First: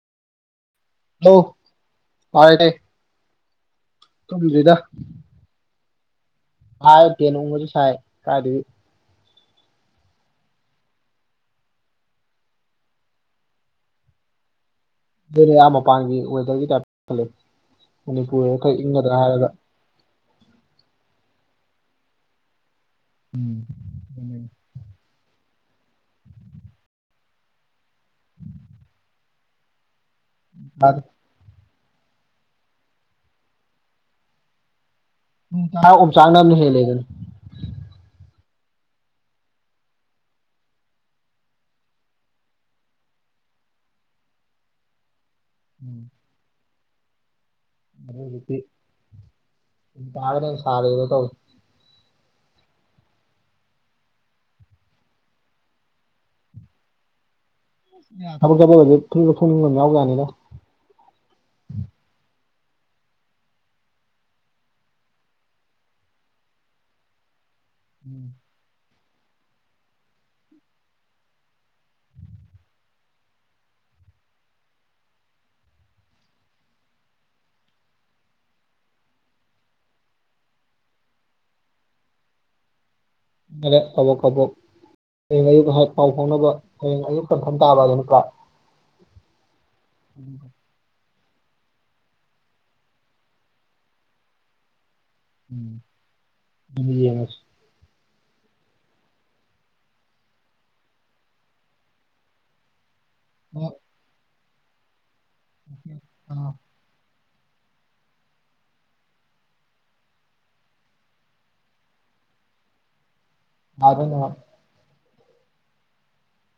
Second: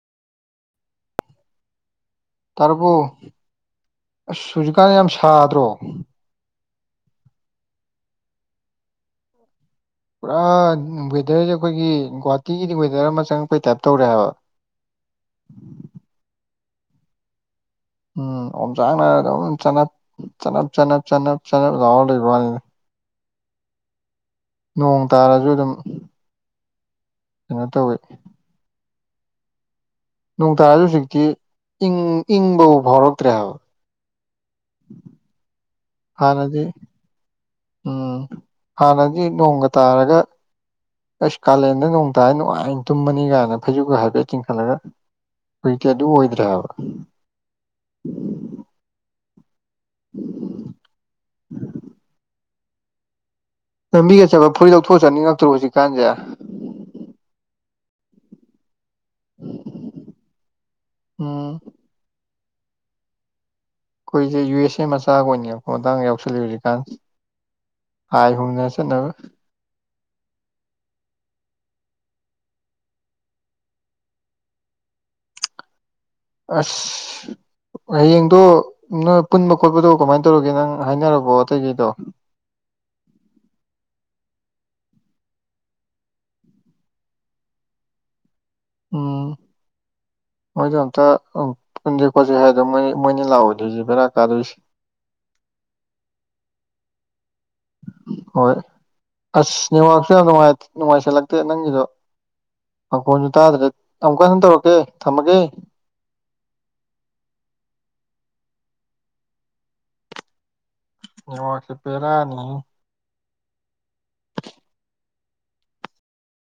ꯍ [unintelligible] [inaudible] ꯇꯥꯕꯨꯣ ꯑꯁ ꯇꯨꯝꯗ꯭ꯔꯤꯗ ꯁꯨꯖꯤꯨꯀꯥꯟ ꯌꯥꯝ ꯁꯥꯗ꯭ꯔꯣ ꯍꯥꯏꯠꯇꯦ ꯅ ꯎꯉꯁꯨ ꯁꯥꯏ ꯀꯗꯗꯤ ꯄꯨꯔꯥ ꯋꯦꯗꯔꯁꯦ ꯑꯩꯈꯣꯏꯒꯤ ꯒꯨꯍꯥꯇꯤꯒꯤꯗꯤ ꯋꯦꯗꯔ ꯑꯃ ꯆꯪꯉꯛꯄꯩ ꯇꯥꯏꯞ ꯇꯧꯔꯦ ꯍꯥꯏꯕ [unintelligible] [inaudible] ꯑꯗꯨ ꯃꯄꯥꯟꯒꯤ ꯋꯦꯗꯔꯒꯤ ꯇꯥꯏꯇ ꯈꯦ ꯎꯝ ꯑꯣ ꯆꯥꯡ ꯅꯥꯔ ꯆꯅꯞ ꯆꯞ ꯆꯅꯞ ꯆꯅꯤꯅꯤ ꯎꯝ ꯎ ꯅꯣꯡ ꯇꯥꯔꯁꯨ ꯑꯗꯨꯝ ꯀꯩꯅꯣ ꯇꯧꯋꯦ ꯅꯨꯡꯇꯥꯁꯨ ꯍꯧꯖꯤꯛꯇꯤ ꯏꯪ ꯏꯪꯕꯥꯎ ꯐꯥꯎꯔꯛꯇ꯭ꯔꯦꯕ ꯎ ꯎꯆ ꯆꯥꯗ ꯍꯥꯟꯅꯗꯤ ꯂꯩꯒꯅ ꯎꯝ ꯍꯥꯟꯅꯗꯤ ꯅꯣꯡꯒ ꯇꯥꯔꯒ ꯑꯁ ꯀꯥꯂꯦꯟꯗ ꯅꯣꯡꯇꯥꯏ ꯅꯨꯡꯉꯥꯏꯅ ꯇꯨꯝꯃꯅꯤ ꯀꯥꯏꯅ ꯐꯩꯖꯒ ꯍꯥꯏꯐꯦꯠ ꯆꯤꯡꯈꯠꯂꯒ ꯍꯧꯖꯤꯛꯇꯤ ꯑꯗꯨ ꯑꯣꯏꯗ꯭ꯔꯦꯕ ꯑ ꯍꯧꯛꯇ ꯌꯥꯥꯔ ꯅ ꯁꯥꯔꯗ ꯀꯧ ꯂꯝꯕꯤꯒ ꯆꯠꯄ ꯐꯨꯔꯤ ꯂꯧꯊꯣꯛꯑ ꯆꯠꯅꯤꯡꯉꯛꯇ꯭ꯔꯣ ꯍꯧꯖꯤꯛꯀꯥꯟꯁꯦ ꯈꯔ ꯈꯔꯦ ꯐ ꯐ ꯌꯥꯎꯒꯅꯤꯗ ꯎꯝ ꯑꯩꯈꯣꯏꯁꯦ ꯌꯨ ꯑꯦꯁ ꯑꯦ ꯃꯆꯥꯒ ꯑꯣꯏꯅꯅꯦꯕꯀꯣ ꯃꯇꯥꯡ ꯌꯥꯎꯁꯜꯂꯤ ꯍꯧꯖꯤꯛꯀꯥꯟ ꯑꯥꯏ ꯈꯪꯗꯔꯦ ꯍꯟ ꯅꯁꯦ ꯅꯕ ꯑ ꯍꯌꯦꯡꯗꯣ ꯅꯣꯏ ꯄꯨꯟꯕ ꯈꯣꯠꯄꯗꯣ ꯀꯃꯥꯏꯅ ꯇꯧꯔꯒꯦ ꯅꯪ ꯍꯥꯏꯅꯔꯕꯣ ꯑꯇꯩꯒꯤꯩꯗꯣ [inaudible] ꯑꯔꯦ ꯀꯕꯣ ꯀꯕꯣ ꯍꯌꯦꯡ ꯑꯌꯨꯛꯇ ꯍꯥꯛ ꯄꯥꯎ ꯐꯥꯎꯅꯕ ꯍꯌꯦꯡ ꯑꯌꯨꯛ ꯀꯟꯐꯝ ꯇꯥꯕ ꯑꯗꯨꯅꯀ ꯎꯝ ꯃꯣꯏꯗꯣ ꯑꯝꯇ ꯎ ꯄꯨꯟꯁꯦ ꯈꯣꯠꯆꯦ ꯍꯥꯏꯗꯣ ꯃꯣꯏ ꯃꯣꯏꯅ ꯂꯥꯛꯑꯣꯗꯣꯏꯁꯦ ꯕꯦꯔꯥ ꯀꯥꯗꯣꯏꯁꯦ ꯎꯝ ꯎꯁ ꯍꯣꯏ ꯑꯁ ꯅꯅꯤꯋꯥꯛꯁꯨ ꯌꯥꯝ ꯅꯨꯡꯉꯥꯏꯁꯤꯜꯂꯛꯇꯦ ꯅꯪꯒꯤꯗꯣ ꯃꯈꯪꯈꯣꯟꯁꯨ ꯇꯥꯗ꯭ꯔꯦ ꯑꯃꯨꯛꯀ ꯁꯪ ꯇꯧꯔꯛꯀꯦ ꯊꯝꯃꯒꯦ ꯑꯣ ꯋꯥꯁꯤ ꯄꯦꯔꯥꯅꯤ ꯑ ꯑꯗꯨꯅꯅꯨꯡ